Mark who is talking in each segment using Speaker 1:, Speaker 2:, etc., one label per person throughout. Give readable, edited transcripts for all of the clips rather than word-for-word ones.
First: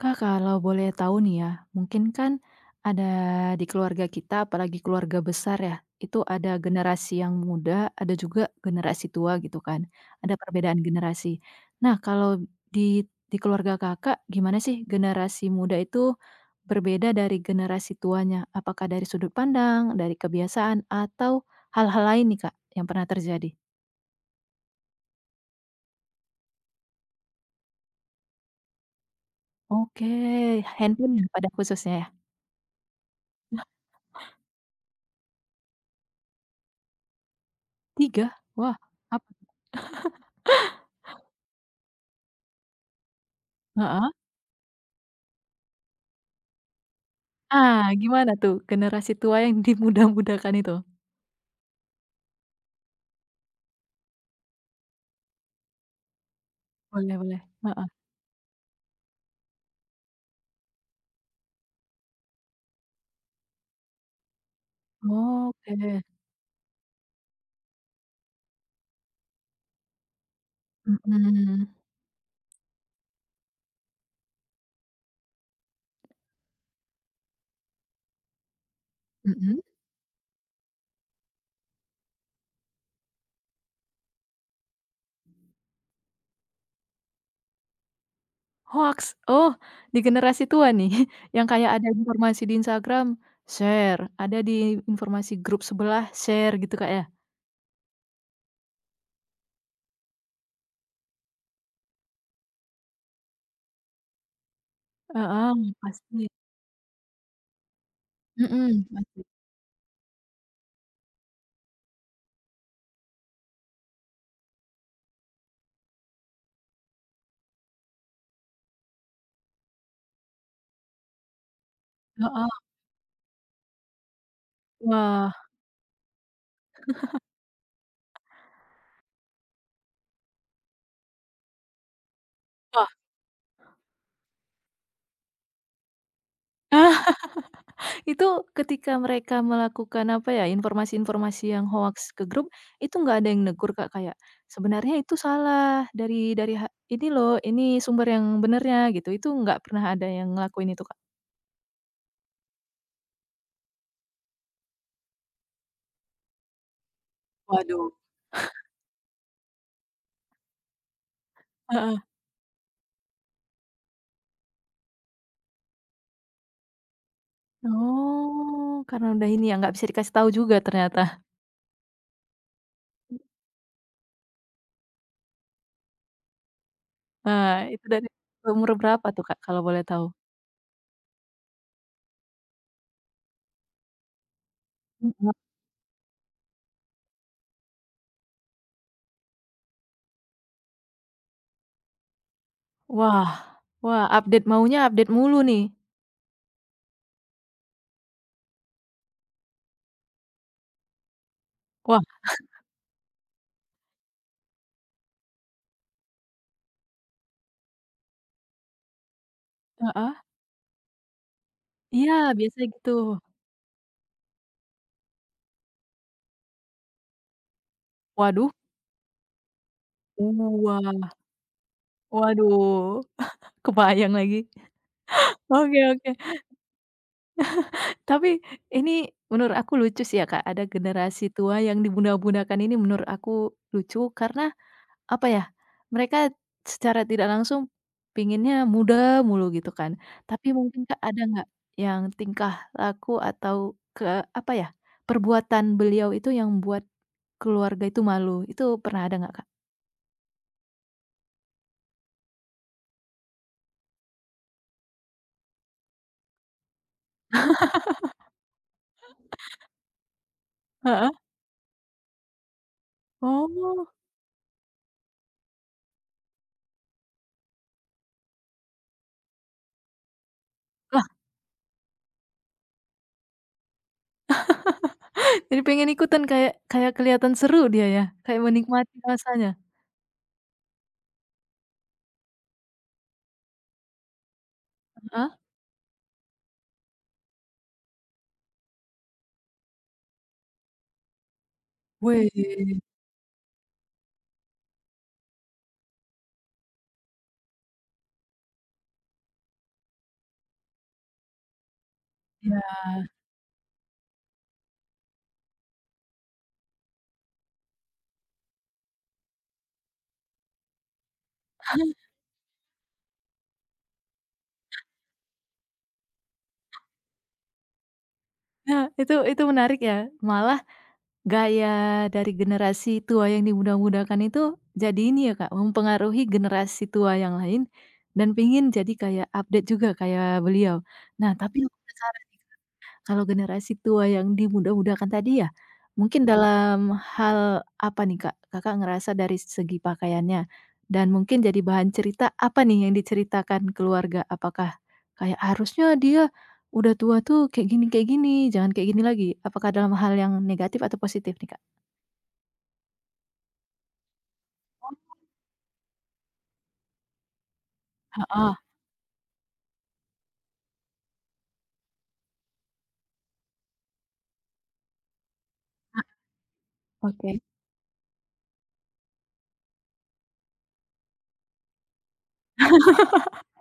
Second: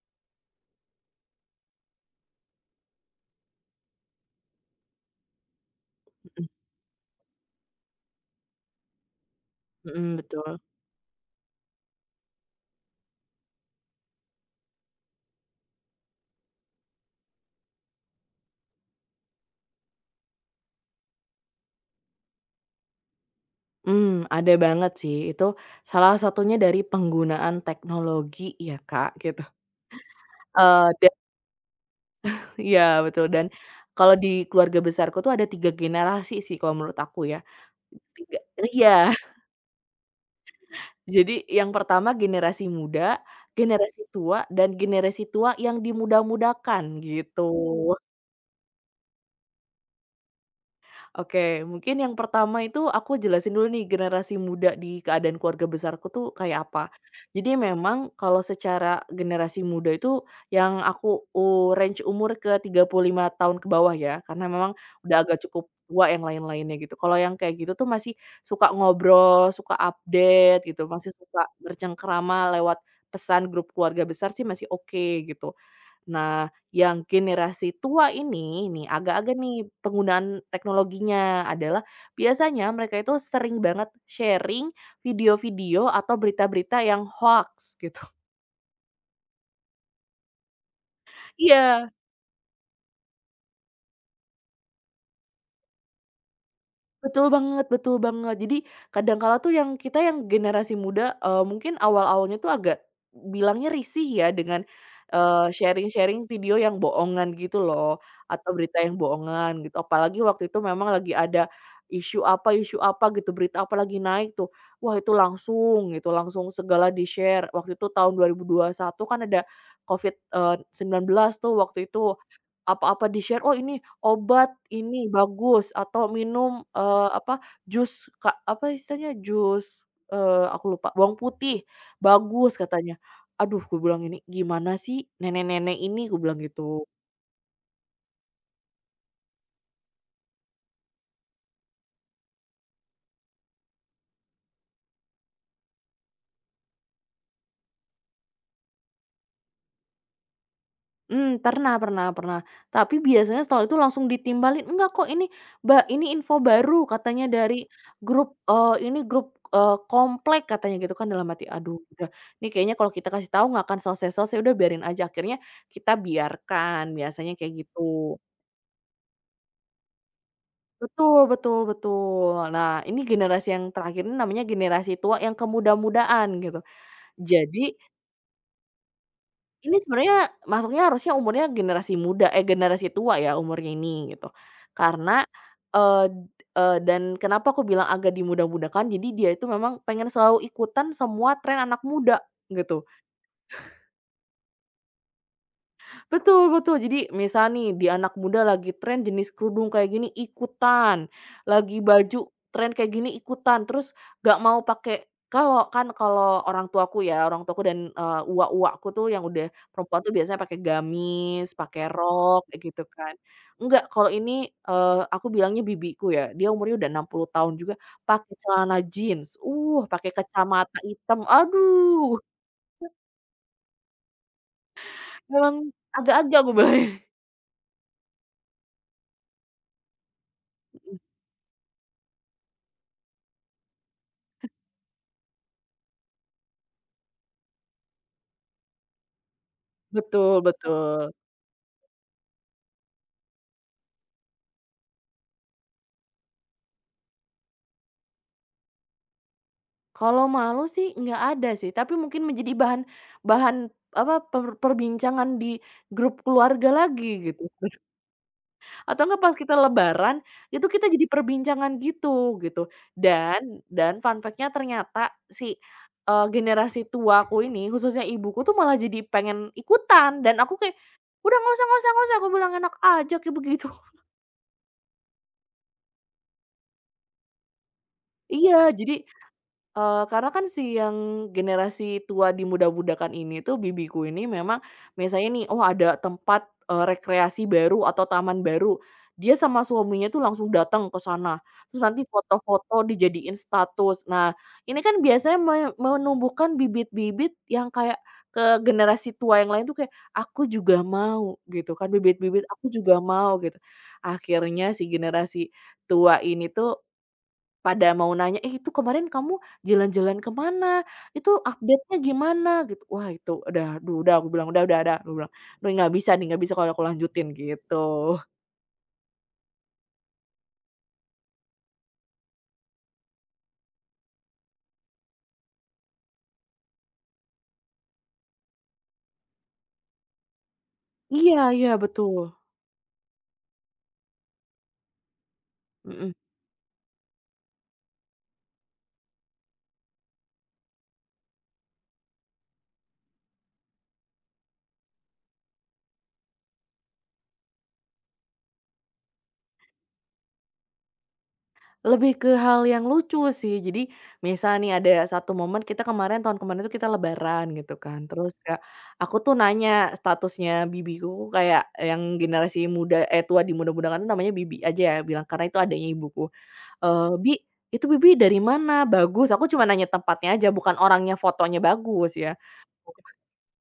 Speaker 1: Kak, kalau boleh tahu nih ya, mungkin kan ada di keluarga kita, apalagi keluarga besar ya, itu ada generasi yang muda, ada juga generasi tua gitu kan,
Speaker 2: Mhm,
Speaker 1: ada
Speaker 2: betul.
Speaker 1: perbedaan generasi. Nah, kalau di di keluarga Kakak, gimana sih generasi muda itu berbeda dari generasi tuanya? Apakah dari sudut pandang, dari kebiasaan, atau hal-hal lain nih Kak, yang pernah terjadi?
Speaker 2: Ada banget sih, itu salah satunya dari penggunaan teknologi ya, Kak, gitu.
Speaker 1: Oke,
Speaker 2: Eee, da
Speaker 1: handphone ya pada khususnya ya?
Speaker 2: iya betul, dan kalau di keluarga besarku tuh ada 3 generasi sih kalau menurut aku ya.
Speaker 1: 3?
Speaker 2: Tiga
Speaker 1: Wah,
Speaker 2: iya,
Speaker 1: apa
Speaker 2: jadi yang pertama generasi muda, generasi
Speaker 1: heeh.
Speaker 2: tua, dan generasi tua yang dimuda-mudakan gitu.
Speaker 1: Ah, gimana tuh generasi tua yang dimudah-mudahkan itu?
Speaker 2: Oke, mungkin yang pertama itu aku jelasin dulu nih generasi muda di keadaan keluarga besarku tuh kayak apa.
Speaker 1: Boleh boleh,
Speaker 2: Jadi
Speaker 1: heeh.
Speaker 2: memang kalau secara generasi muda itu yang range umur ke 35 tahun ke bawah ya, karena memang udah agak cukup
Speaker 1: Oke,
Speaker 2: tua yang lain-lainnya gitu. Kalau yang kayak gitu tuh masih suka ngobrol, suka update gitu, masih suka
Speaker 1: mhm,
Speaker 2: bercengkerama lewat pesan grup keluarga besar sih masih oke gitu. Nah, yang generasi tua ini nih agak-agak
Speaker 1: mhm.
Speaker 2: nih penggunaan teknologinya adalah biasanya mereka itu sering banget sharing video-video atau berita-berita yang hoax gitu.
Speaker 1: Hoaks? Oh, di generasi tua nih yang kayak ada
Speaker 2: Iya.
Speaker 1: informasi di Instagram, share, ada di informasi grup sebelah, share gitu, Kak, ya?
Speaker 2: Betul banget betul banget. Jadi kadang kala tuh yang kita yang generasi muda, mungkin awal-awalnya tuh agak bilangnya risih ya dengan,
Speaker 1: Heeh, pasti.
Speaker 2: sharing-sharing video yang bohongan gitu loh, atau berita
Speaker 1: Mhm,
Speaker 2: yang
Speaker 1: pasti.
Speaker 2: bohongan gitu. Apalagi waktu itu memang lagi ada isu apa gitu, berita apa lagi naik tuh. Wah itu langsung gitu, langsung segala di-share. Waktu itu tahun 2021 kan ada Covid, 19 tuh waktu itu.
Speaker 1: Heeh.
Speaker 2: Apa-apa di-share, "Oh ini obat ini
Speaker 1: Wah
Speaker 2: bagus," atau minum, jus apa istilahnya, jus, aku lupa, bawang putih, "Bagus,"
Speaker 1: wah.
Speaker 2: katanya. Aduh, gue bilang ini, "Gimana sih nenek-nenek ini?" Gue bilang gitu.
Speaker 1: Itu ketika mereka melakukan, apa ya, informasi-informasi yang hoax ke grup, itu nggak ada yang negur, Kak, kayak, "Sebenarnya itu salah dari ini loh, ini sumber yang benernya," gitu. Itu nggak pernah ada yang ngelakuin itu, Kak?
Speaker 2: Pernah pernah pernah. Tapi biasanya setelah itu langsung ditimbalin, "Enggak kok ini ini info baru," katanya dari
Speaker 1: Waduh,
Speaker 2: grup, ini grup, komplek katanya gitu kan dalam hati, "Aduh
Speaker 1: heeh.
Speaker 2: udah, ini kayaknya kalau kita kasih tahu nggak akan selesai-selesai, udah biarin aja." Akhirnya kita biarkan, biasanya kayak gitu.
Speaker 1: Oh, karena udah ini ya, nggak bisa dikasih tahu juga
Speaker 2: Betul
Speaker 1: ternyata.
Speaker 2: betul betul. Nah, ini generasi yang terakhir ini namanya generasi tua yang kemuda mudaan gitu.
Speaker 1: Nah,
Speaker 2: Jadi
Speaker 1: itu dari umur berapa tuh, Kak, kalau
Speaker 2: ini
Speaker 1: boleh tahu?
Speaker 2: sebenarnya masuknya harusnya umurnya generasi generasi tua ya umurnya ini gitu. Karena,
Speaker 1: Mhm.
Speaker 2: eee eee, dan kenapa aku bilang agak dimudah-mudahkan, jadi dia itu memang pengen selalu ikutan semua tren anak muda gitu.
Speaker 1: Wah wah, update maunya update mulu nih.
Speaker 2: Betul betul. Jadi misal nih di anak muda lagi tren jenis kerudung kayak gini ikutan, lagi
Speaker 1: Wah,
Speaker 2: baju tren kayak gini ikutan, terus nggak mau pakai kalau kan kalau orang tuaku ya, orang tuaku dan, uwak-uwakku tuh yang udah perempuan
Speaker 1: heeh.
Speaker 2: tuh biasanya pakai gamis, pakai
Speaker 1: Iya,
Speaker 2: rok kayak
Speaker 1: biasanya
Speaker 2: gitu
Speaker 1: gitu.
Speaker 2: kan. Enggak, kalau ini, aku bilangnya bibiku ya, dia umurnya udah 60 tahun juga pakai
Speaker 1: Waduh,
Speaker 2: celana jeans, pakai kacamata
Speaker 1: wah.
Speaker 2: hitam, aduh,
Speaker 1: Waduh, kebayang lagi.
Speaker 2: yang
Speaker 1: Oke oke.
Speaker 2: agak-agak aku bilangnya.
Speaker 1: Tapi ini menurut aku lucu sih ya Kak, ada generasi tua yang dibunda-bundakan ini menurut aku lucu karena, apa ya, mereka secara tidak langsung pinginnya muda mulu gitu kan.
Speaker 2: Betul
Speaker 1: Tapi mungkin Kak
Speaker 2: betul.
Speaker 1: ada nggak yang tingkah laku atau ke apa ya, perbuatan beliau itu yang buat keluarga itu malu, itu pernah ada nggak Kak?
Speaker 2: Kalau malu sih nggak ada sih, tapi mungkin menjadi bahan bahan apa, perbincangan di grup keluarga lagi gitu. Atau enggak pas kita lebaran, itu kita jadi
Speaker 1: Heeh.
Speaker 2: perbincangan gitu, gitu. Dan
Speaker 1: Oh.
Speaker 2: dan fun fact-nya ternyata si, generasi tuaku ini, khususnya ibuku tuh malah jadi pengen ikutan, dan aku kayak, "Udah nggak usah nggak usah nggak usah," aku bilang, "enak aja kayak begitu."
Speaker 1: Jadi pengen ikutan kayak kayak kelihatan seru dia ya, kayak
Speaker 2: Iya, jadi
Speaker 1: menikmati rasanya.
Speaker 2: Karena kan si yang generasi tua dimudah-mudahkan ini tuh bibiku ini memang
Speaker 1: Heeh?
Speaker 2: misalnya nih, oh ada tempat, rekreasi baru atau taman baru, dia sama suaminya tuh langsung datang ke sana, terus nanti
Speaker 1: Wih,
Speaker 2: foto-foto dijadiin status. Nah, ini kan biasanya menumbuhkan bibit-bibit yang kayak ke generasi tua yang lain tuh kayak, "Aku juga mau," gitu kan, bibit-bibit, "Aku
Speaker 1: iya.
Speaker 2: juga mau," gitu. Akhirnya si generasi tua ini tuh pada mau nanya, "Eh, itu kemarin kamu jalan-jalan kemana? Itu update-nya gimana?" Gitu. Wah, itu udah, "Duh, udah," aku bilang, "Duh, nggak bisa nih, nggak bisa kalau aku lanjutin," gitu.
Speaker 1: Nah, itu menarik ya, malah gaya dari generasi tua yang dimudah-mudahkan itu jadi ini ya, Kak, mempengaruhi generasi tua yang lain dan pengin jadi kayak update juga kayak beliau. Nah,
Speaker 2: Iya
Speaker 1: tapi aku
Speaker 2: iya,
Speaker 1: penasaran
Speaker 2: betul,
Speaker 1: kalau generasi tua yang dimudah-mudahkan tadi ya,
Speaker 2: mhm.
Speaker 1: mungkin dalam hal apa nih, Kak? Kakak ngerasa dari segi pakaiannya dan mungkin jadi bahan cerita apa nih yang diceritakan keluarga? Apakah kayak, "Harusnya dia udah tua tuh kayak gini, jangan kayak gini lagi." Apakah dalam hal yang negatif atau positif nih, Kak?
Speaker 2: Lebih ke hal yang lucu sih. Jadi, misal nih
Speaker 1: Oh,
Speaker 2: ada satu momen kita kemarin tahun kemarin tuh kita lebaran gitu kan, terus
Speaker 1: heeh,
Speaker 2: kayak aku tuh nanya statusnya bibiku kayak yang generasi tua di muda-muda kan namanya bibi aja ya, bilang karena itu adiknya ibuku. "Bi,
Speaker 1: oke.
Speaker 2: itu Bibi dari mana? Bagus." Aku cuma nanya tempatnya aja, bukan orangnya fotonya bagus ya.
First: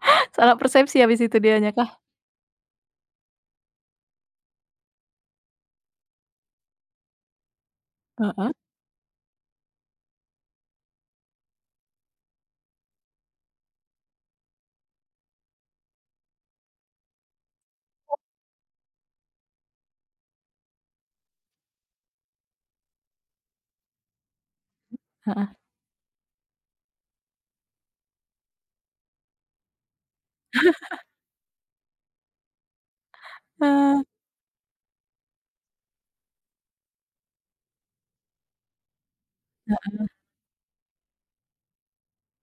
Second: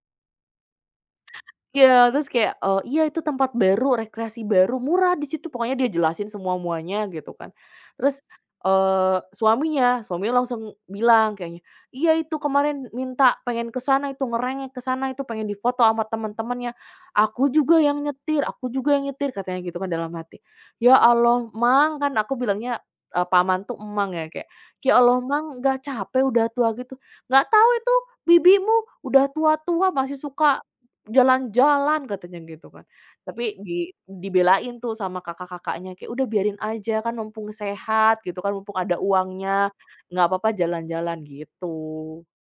Speaker 1: Salah persepsi habis itu dianya kah?
Speaker 2: Iya, terus kayak, "Iya itu tempat baru, rekreasi baru, murah di situ," pokoknya dia jelasin semua-muanya gitu kan. Terus,
Speaker 1: Heeh.
Speaker 2: suaminya suaminya langsung bilang kayaknya, "Iya itu kemarin minta pengen ke sana itu, ngerengek ke sana itu, pengen difoto sama temen-temennya. Aku juga yang nyetir aku juga yang nyetir," katanya gitu kan dalam hati. "Ya Allah Mang," kan aku bilangnya, Pak Maman tuh Emang ya, kayak, "Ya Allah
Speaker 1: Heeh.
Speaker 2: Mang nggak capek udah tua gitu?" "Nggak tahu itu bibimu udah tua-tua masih suka jalan-jalan," katanya gitu kan. Tapi
Speaker 1: Eh,
Speaker 2: dibelain tuh sama kakak-kakaknya, kayak, "Udah biarin aja, kan mumpung sehat," gitu kan, "mumpung ada uangnya, nggak apa-apa jalan-jalan," gitu.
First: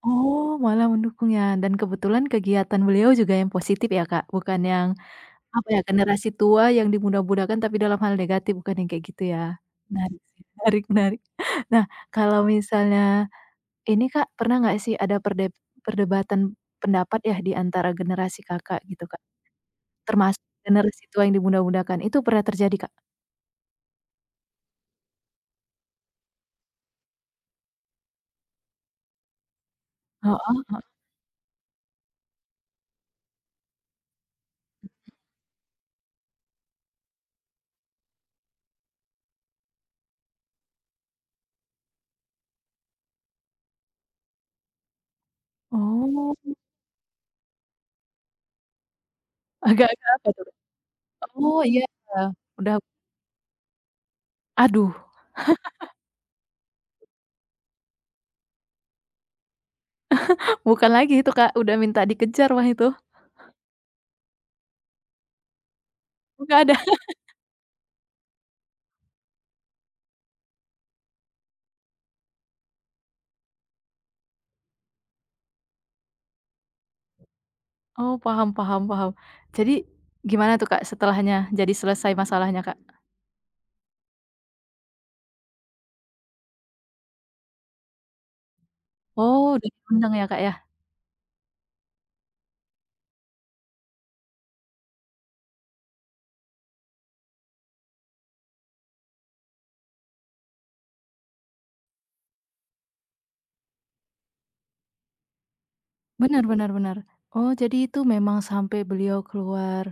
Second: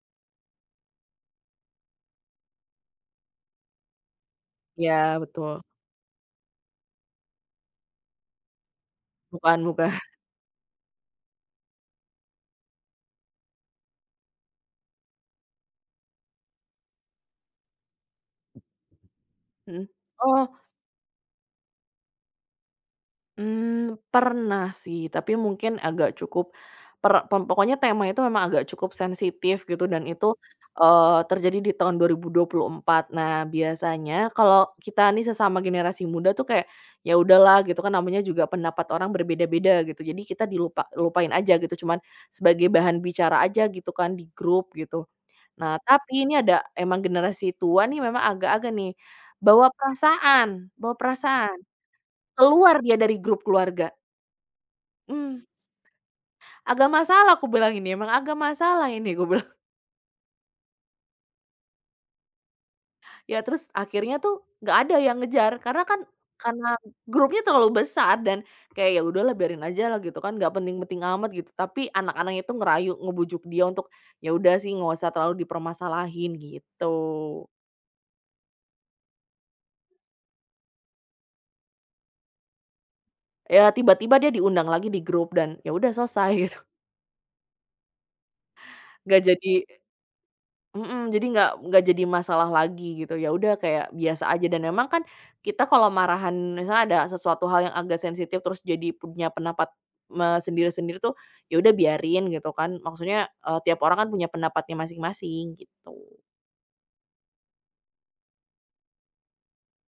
Speaker 1: Oh, malah mendukung ya dan kebetulan kegiatan beliau juga yang positif ya, Kak? Bukan yang
Speaker 2: Iya betul,
Speaker 1: apa ya, generasi tua yang dimudah-mudahkan tapi dalam hal negatif, bukan yang kayak gitu ya?
Speaker 2: bukan bukan,
Speaker 1: Menarik sih, menarik menarik. Nah, kalau misalnya ini Kak, pernah nggak sih ada perdebatan pendapat ya di antara generasi Kakak gitu, Kak?
Speaker 2: mhm.
Speaker 1: Termasuk
Speaker 2: Oh.
Speaker 1: generasi tua yang dimudah-mudahkan, itu pernah terjadi, Kak?
Speaker 2: Pernah sih, tapi mungkin agak cukup per pem pokoknya tema itu memang agak cukup sensitif gitu dan itu,
Speaker 1: Heeh,
Speaker 2: terjadi di tahun dua 2024. Nah, biasanya kalau kita nih sesama generasi muda tuh kayak, ya udahlah gitu kan namanya juga pendapat orang berbeda-beda gitu, jadi kita dilupa lupain aja gitu, cuman sebagai bahan bicara aja gitu kan di grup gitu. Nah, tapi ini
Speaker 1: oh,
Speaker 2: ada emang generasi tua nih memang agak-agak nih, bawa
Speaker 1: agak-agak apa tuh?
Speaker 2: perasaan bawa perasaan,
Speaker 1: Oh iya, udah
Speaker 2: keluar dia dari grup keluarga.
Speaker 1: aduh,
Speaker 2: Mmm, agak masalah aku bilang ini, emang agak masalah ini gue bilang.
Speaker 1: bukan lagi itu Kak, udah minta dikejar mah itu,
Speaker 2: Ya terus akhirnya tuh nggak ada yang ngejar karena kan
Speaker 1: nggak ada.
Speaker 2: karena grupnya terlalu besar dan kayak, "Ya udahlah biarin aja lah," gitu kan, "nggak penting-penting amat," gitu. Tapi anak-anaknya itu ngerayu, ngebujuk dia untuk, "Ya udah sih nggak usah terlalu dipermasalahin," gitu.
Speaker 1: Oh, paham paham paham. Jadi, gimana tuh Kak setelahnya? Jadi selesai masalahnya, Kak?
Speaker 2: Ya tiba-tiba dia diundang lagi di grup dan ya udah selesai gitu, nggak
Speaker 1: Oh,
Speaker 2: jadi
Speaker 1: udah diundang ya, Kak, ya?
Speaker 2: mhm, jadi nggak jadi masalah lagi gitu, ya udah kayak biasa aja dan memang kan kita kalau marahan misalnya ada sesuatu hal yang agak sensitif terus jadi punya pendapat sendiri-sendiri tuh, ya udah biarin gitu kan, maksudnya, tiap orang kan punya pendapatnya masing-masing gitu.
Speaker 1: Benar benar benar. Oh, jadi itu memang sampai beliau keluar.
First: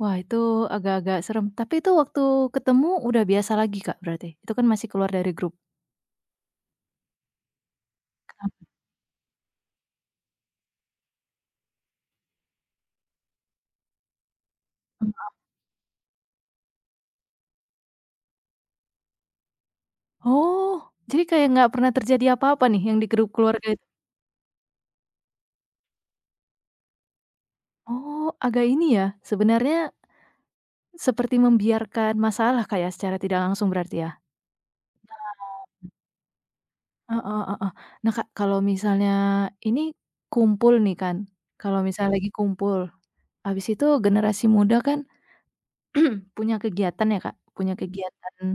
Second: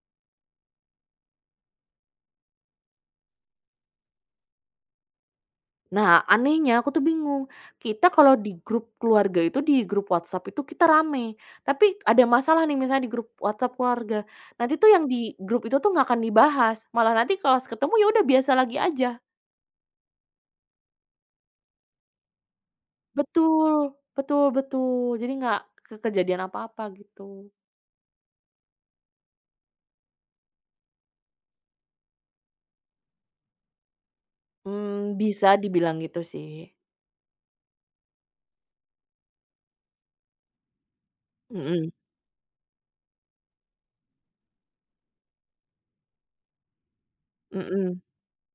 Speaker 1: Wah, itu agak-agak serem. Tapi itu waktu ketemu udah biasa lagi, Kak, berarti? Itu kan masih keluar dari grup?
Speaker 2: Nah anehnya aku tuh bingung, kita kalau di grup keluarga itu di grup WhatsApp itu kita rame, tapi ada masalah nih misalnya di grup WhatsApp keluarga, nanti tuh yang di grup itu tuh nggak akan dibahas, malah nanti kalau ketemu ya udah biasa lagi aja.
Speaker 1: Oh, jadi kayak nggak pernah terjadi apa-apa nih yang di grup keluarga
Speaker 2: Betul,
Speaker 1: itu?
Speaker 2: betul betul. Jadi nggak kejadian apa-apa gitu.
Speaker 1: Oh, agak ini ya, sebenarnya seperti membiarkan masalah, Kak, ya, secara tidak langsung berarti ya?
Speaker 2: Mmm, bisa dibilang gitu sih.
Speaker 1: Heeh heeh. Nah, Kak, kalau misalnya ini kumpul nih kan, kalau
Speaker 2: Mhm,
Speaker 1: misalnya lagi kumpul, habis itu generasi muda kan punya kegiatan ya, Kak, punya
Speaker 2: mhm,
Speaker 1: kegiatan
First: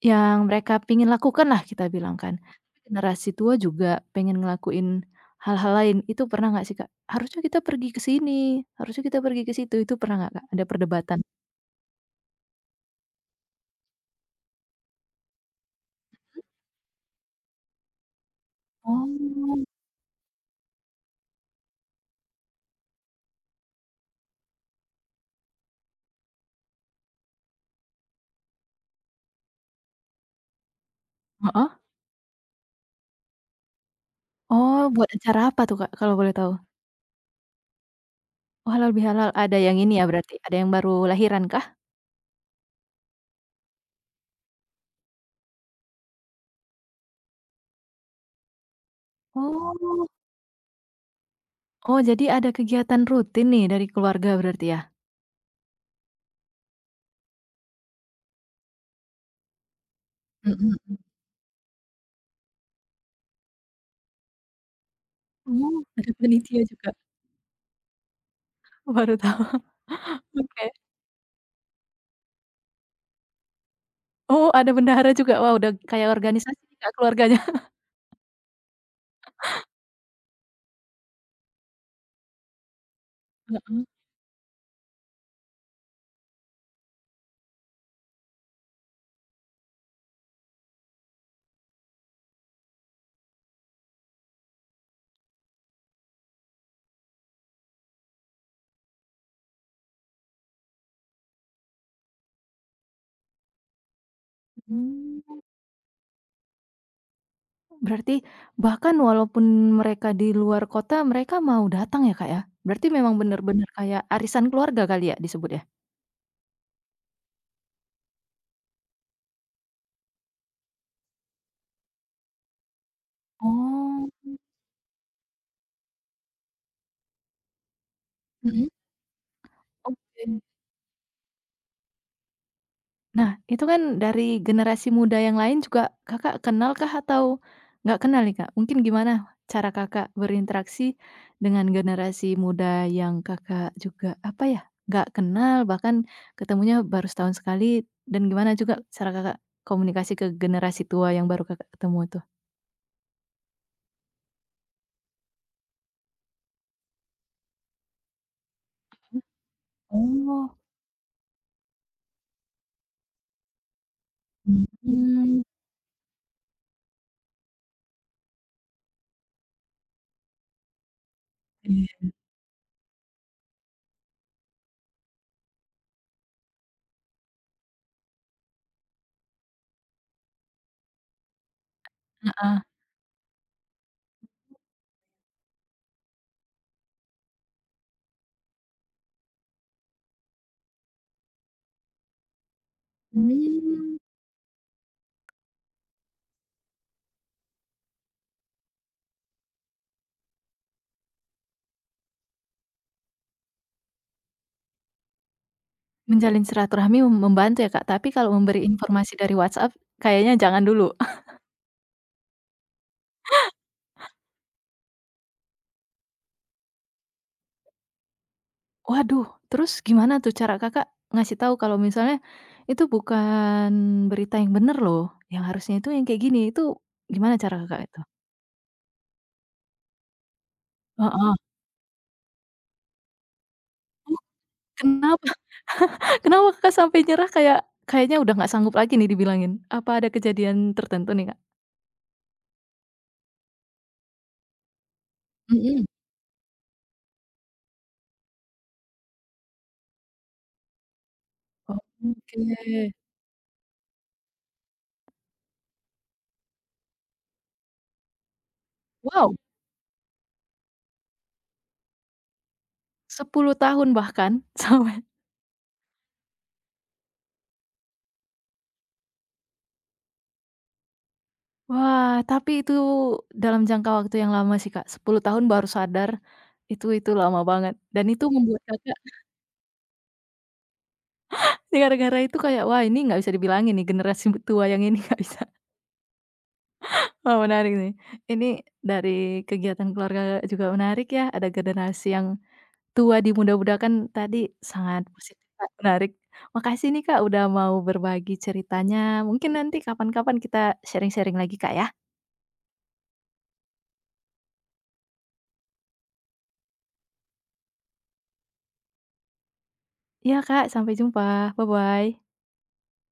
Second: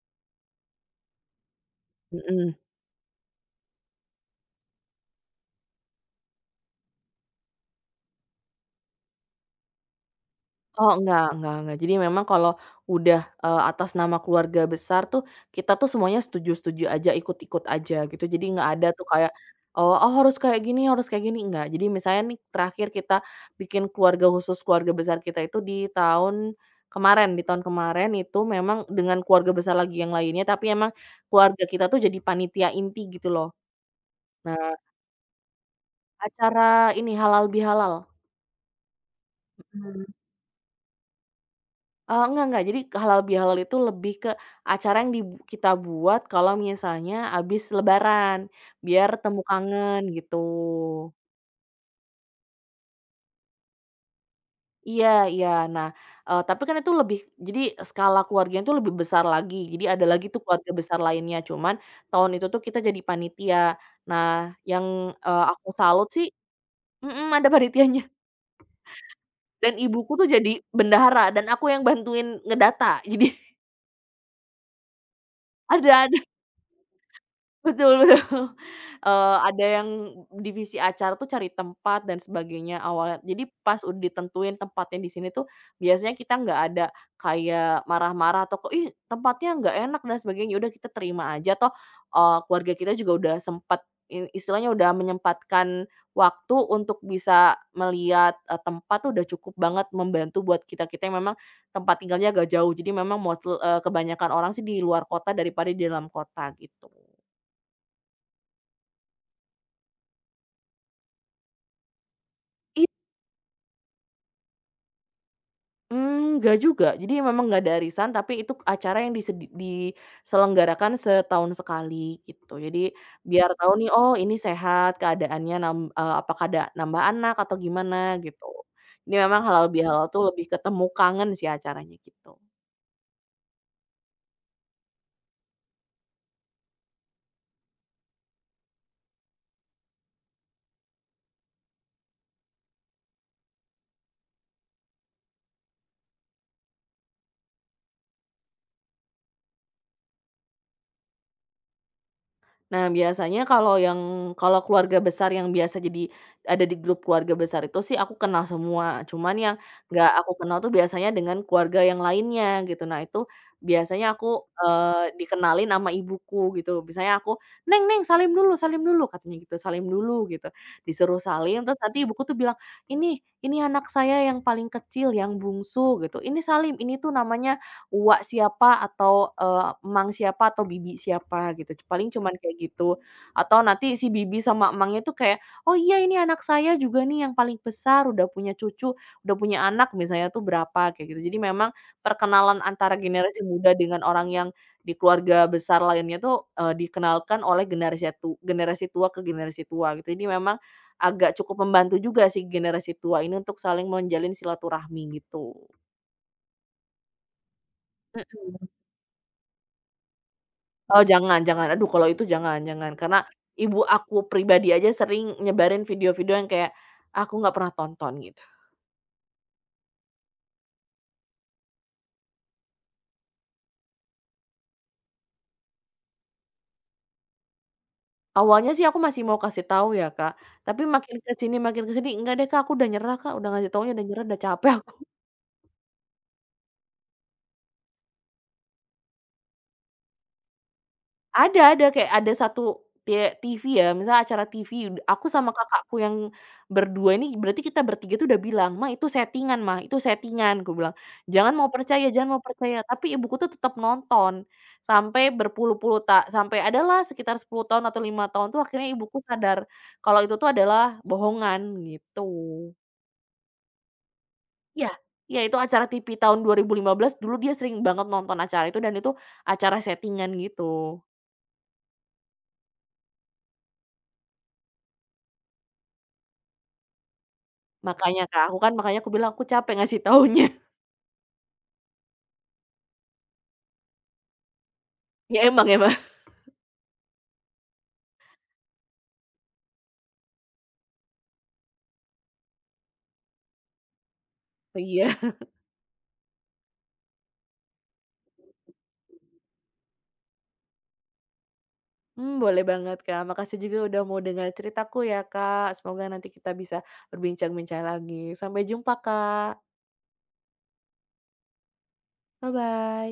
Speaker 1: yang mereka pingin lakukan lah kita bilang kan.
Speaker 2: mhm.
Speaker 1: Generasi tua juga pengen ngelakuin hal-hal lain, itu pernah nggak sih, Kak? Harusnya kita pergi ke sini, harusnya kita pergi ke situ, itu pernah nggak, Kak? Ada
Speaker 2: Oh,
Speaker 1: perdebatan?
Speaker 2: enggak enggak. Jadi memang kalau udah, atas nama keluarga besar tuh, kita tuh semuanya setuju-setuju aja, ikut-ikut aja gitu. Jadi nggak ada tuh kayak,
Speaker 1: Oh,
Speaker 2: "Oh, harus kayak gini," enggak. Jadi misalnya nih terakhir kita bikin keluarga khusus, keluarga besar kita itu di tahun kemarin itu memang dengan keluarga besar lagi yang lainnya, tapi emang keluarga
Speaker 1: heeh?
Speaker 2: kita tuh jadi panitia inti gitu loh. Nah,
Speaker 1: Oh, buat acara apa tuh, Kak, kalau boleh tahu?
Speaker 2: acara ini halal bihalal.
Speaker 1: Oh, halal bihalal, ada yang ini ya
Speaker 2: Mhm.
Speaker 1: berarti, ada yang baru lahiran kah?
Speaker 2: Enggak enggak. Jadi halal bihalal itu lebih ke acara yang kita buat kalau misalnya habis lebaran, biar temu kangen
Speaker 1: Oh.
Speaker 2: gitu.
Speaker 1: Oh, jadi ada kegiatan rutin nih dari keluarga berarti ya?
Speaker 2: Iya iya. Nah, tapi kan itu lebih jadi skala keluarganya itu lebih besar lagi. Jadi ada lagi tuh
Speaker 1: Mhm
Speaker 2: keluarga
Speaker 1: mhm.
Speaker 2: besar lainnya, cuman tahun itu tuh kita jadi panitia. Nah, yang, aku
Speaker 1: Oh.
Speaker 2: salut
Speaker 1: Ada
Speaker 2: sih
Speaker 1: panitia juga.
Speaker 2: mhm, ada panitianya.
Speaker 1: Baru tahu,
Speaker 2: Dan ibuku tuh jadi
Speaker 1: oke.
Speaker 2: bendahara dan aku yang bantuin ngedata. Jadi
Speaker 1: Oh, ada bendahara juga? Wah, udah kayak
Speaker 2: ada
Speaker 1: organisasi nih, Kak, keluarganya.
Speaker 2: Betul betul, ada yang divisi acara tuh cari tempat dan sebagainya awalnya. Jadi pas
Speaker 1: Heeh.
Speaker 2: udah ditentuin tempatnya di sini tuh, biasanya kita nggak ada kayak marah-marah atau kok, "Ih tempatnya nggak enak" dan sebagainya, ya udah kita terima aja toh, keluarga kita juga udah sempet istilahnya udah menyempatkan waktu untuk bisa melihat, tempat tuh udah cukup banget membantu buat kita-kita yang memang tempat tinggalnya agak jauh. Jadi memang kebanyakan orang sih di luar kota
Speaker 1: Mmm,
Speaker 2: daripada di dalam kota gitu.
Speaker 1: berarti bahkan walaupun mereka di luar kota, mereka mau datang ya, Kak, ya?
Speaker 2: I
Speaker 1: Berarti memang bener-bener kayak arisan keluarga kali ya disebut ya?
Speaker 2: Mmm, nggak juga. Jadi memang nggak ada arisan, tapi itu acara yang diselenggarakan setahun sekali gitu. Jadi biar tahu nih,
Speaker 1: Oh.
Speaker 2: oh ini sehat keadaannya, apakah ada nambah anak atau gimana gitu.
Speaker 1: Mhm.
Speaker 2: Ini memang halal bihalal tuh
Speaker 1: Oke.
Speaker 2: lebih ketemu kangen sih acaranya gitu.
Speaker 1: Nah, itu kan dari generasi muda yang lain juga Kakak kenal kah atau nggak kenal nih, Kak? Mungkin gimana cara Kakak berinteraksi dengan generasi muda yang Kakak juga, apa ya, nggak kenal, bahkan ketemunya baru setahun sekali, dan gimana juga cara Kakak komunikasi ke generasi tua yang baru Kakak ketemu tuh?
Speaker 2: Nah, biasanya kalau kalau keluarga besar yang biasa jadi ada di grup keluarga besar itu sih aku kenal semua, cuman yang nggak aku
Speaker 1: Oh,
Speaker 2: kenal tuh biasanya dengan keluarga yang lainnya gitu. Nah, itu biasanya aku,
Speaker 1: mhm, mmm,
Speaker 2: dikenalin sama ibuku gitu. Misalnya aku, "Neng Neng, salim dulu," katanya gitu, "salim dulu," gitu. Disuruh salim, terus
Speaker 1: iya.
Speaker 2: nanti ibuku tuh bilang, "Ini ini anak saya yang paling kecil, yang bungsu," gitu, "Ini salim, ini tuh namanya Uwak siapa atau, emang siapa atau bibi siapa gitu, paling cuman kayak
Speaker 1: Heeh.
Speaker 2: gitu." Atau nanti si bibi sama emangnya tuh kayak, "Oh iya ini anak saya juga nih yang paling besar, udah punya cucu, udah punya anak," misalnya tuh berapa kayak gitu. Jadi memang perkenalan antara generasi muda
Speaker 1: Mmm.
Speaker 2: dengan orang yang di keluarga besar lainnya tuh, dikenalkan oleh generasi tua ke generasi tua gitu. Jadi memang agak cukup membantu juga sih generasi tua ini untuk saling menjalin silaturahmi gitu.
Speaker 1: Menjalin silaturahmi membantu ya, Kak, tapi kalau memberi mhm
Speaker 2: Mhm.
Speaker 1: informasi dari WhatsApp kayaknya jangan dulu.
Speaker 2: Oh jangan jangan, aduh kalau itu jangan jangan, karena ibu aku pribadi aja sering nyebarin video-video yang kayak aku nggak pernah tonton gitu.
Speaker 1: Waduh, terus gimana tuh cara Kakak ngasih tahu kalau misalnya itu bukan berita yang bener loh, yang harusnya itu yang kayak gini, itu gimana cara Kakak itu?
Speaker 2: Awalnya sih aku masih mau kasih tahu ya Kak, tapi
Speaker 1: Heeh.
Speaker 2: makin ke sini, "Enggak deh Kak, aku udah nyerah Kak, udah ngasih taunya udah
Speaker 1: Oh,
Speaker 2: nyerah, udah capek aku."
Speaker 1: kenapa kenapa Kakak sampai nyerah kayak kayaknya udah nggak sanggup lagi nih dibilangin? Apa ada kejadian tertentu nih, Kak?
Speaker 2: Ada, kayak ada satu TV ya, misalnya acara TV, aku sama
Speaker 1: Mhm.
Speaker 2: kakakku yang berdua ini berarti kita bertiga tuh udah bilang, Ma, itu settingan," aku bilang, "Jangan mau percaya jangan
Speaker 1: Oke.
Speaker 2: mau percaya," tapi ibuku tuh tetap nonton sampai berpuluh-puluh sampai adalah sekitar 10 tahun atau 5 tahun tuh akhirnya ibuku
Speaker 1: Wow,
Speaker 2: sadar kalau itu tuh adalah bohongan, gitu.
Speaker 1: 10 tahun bahkan
Speaker 2: Iya
Speaker 1: sampai
Speaker 2: iya, itu acara TV tahun 2015 dulu dia sering banget nonton acara itu dan itu acara settingan gitu.
Speaker 1: wah, tapi itu dalam jangka waktu yang lama sih, Kak. 10 tahun baru sadar, itu lama banget dan
Speaker 2: Makanya
Speaker 1: itu
Speaker 2: Kak, aku
Speaker 1: membuat
Speaker 2: kan
Speaker 1: Kakak
Speaker 2: makanya aku bilang aku capek ngasih taunya.
Speaker 1: gara-gara itu kayak, wah ini nggak bisa dibilangin nih generasi tua yang ini nggak bisa.
Speaker 2: Ya emang ya, Mbak.
Speaker 1: Wah menarik nih. Ini dari kegiatan keluarga juga menarik ya, ada generasi yang tua dimudah-mudahkan tadi sangat
Speaker 2: Iya.
Speaker 1: positif Kak, menarik. Makasih nih Kak udah mau berbagi ceritanya, mungkin nanti kapan-kapan kita sharing-sharing lagi Kak ya.
Speaker 2: Boleh banget Kak, makasih juga udah mau dengar ceritaku ya Kak, semoga nanti kita bisa berbincang-bincang lagi. Sampai jumpa Kak.
Speaker 1: Iya Kak, sampai jumpa, bye-bye.
Speaker 2: Bye-bye.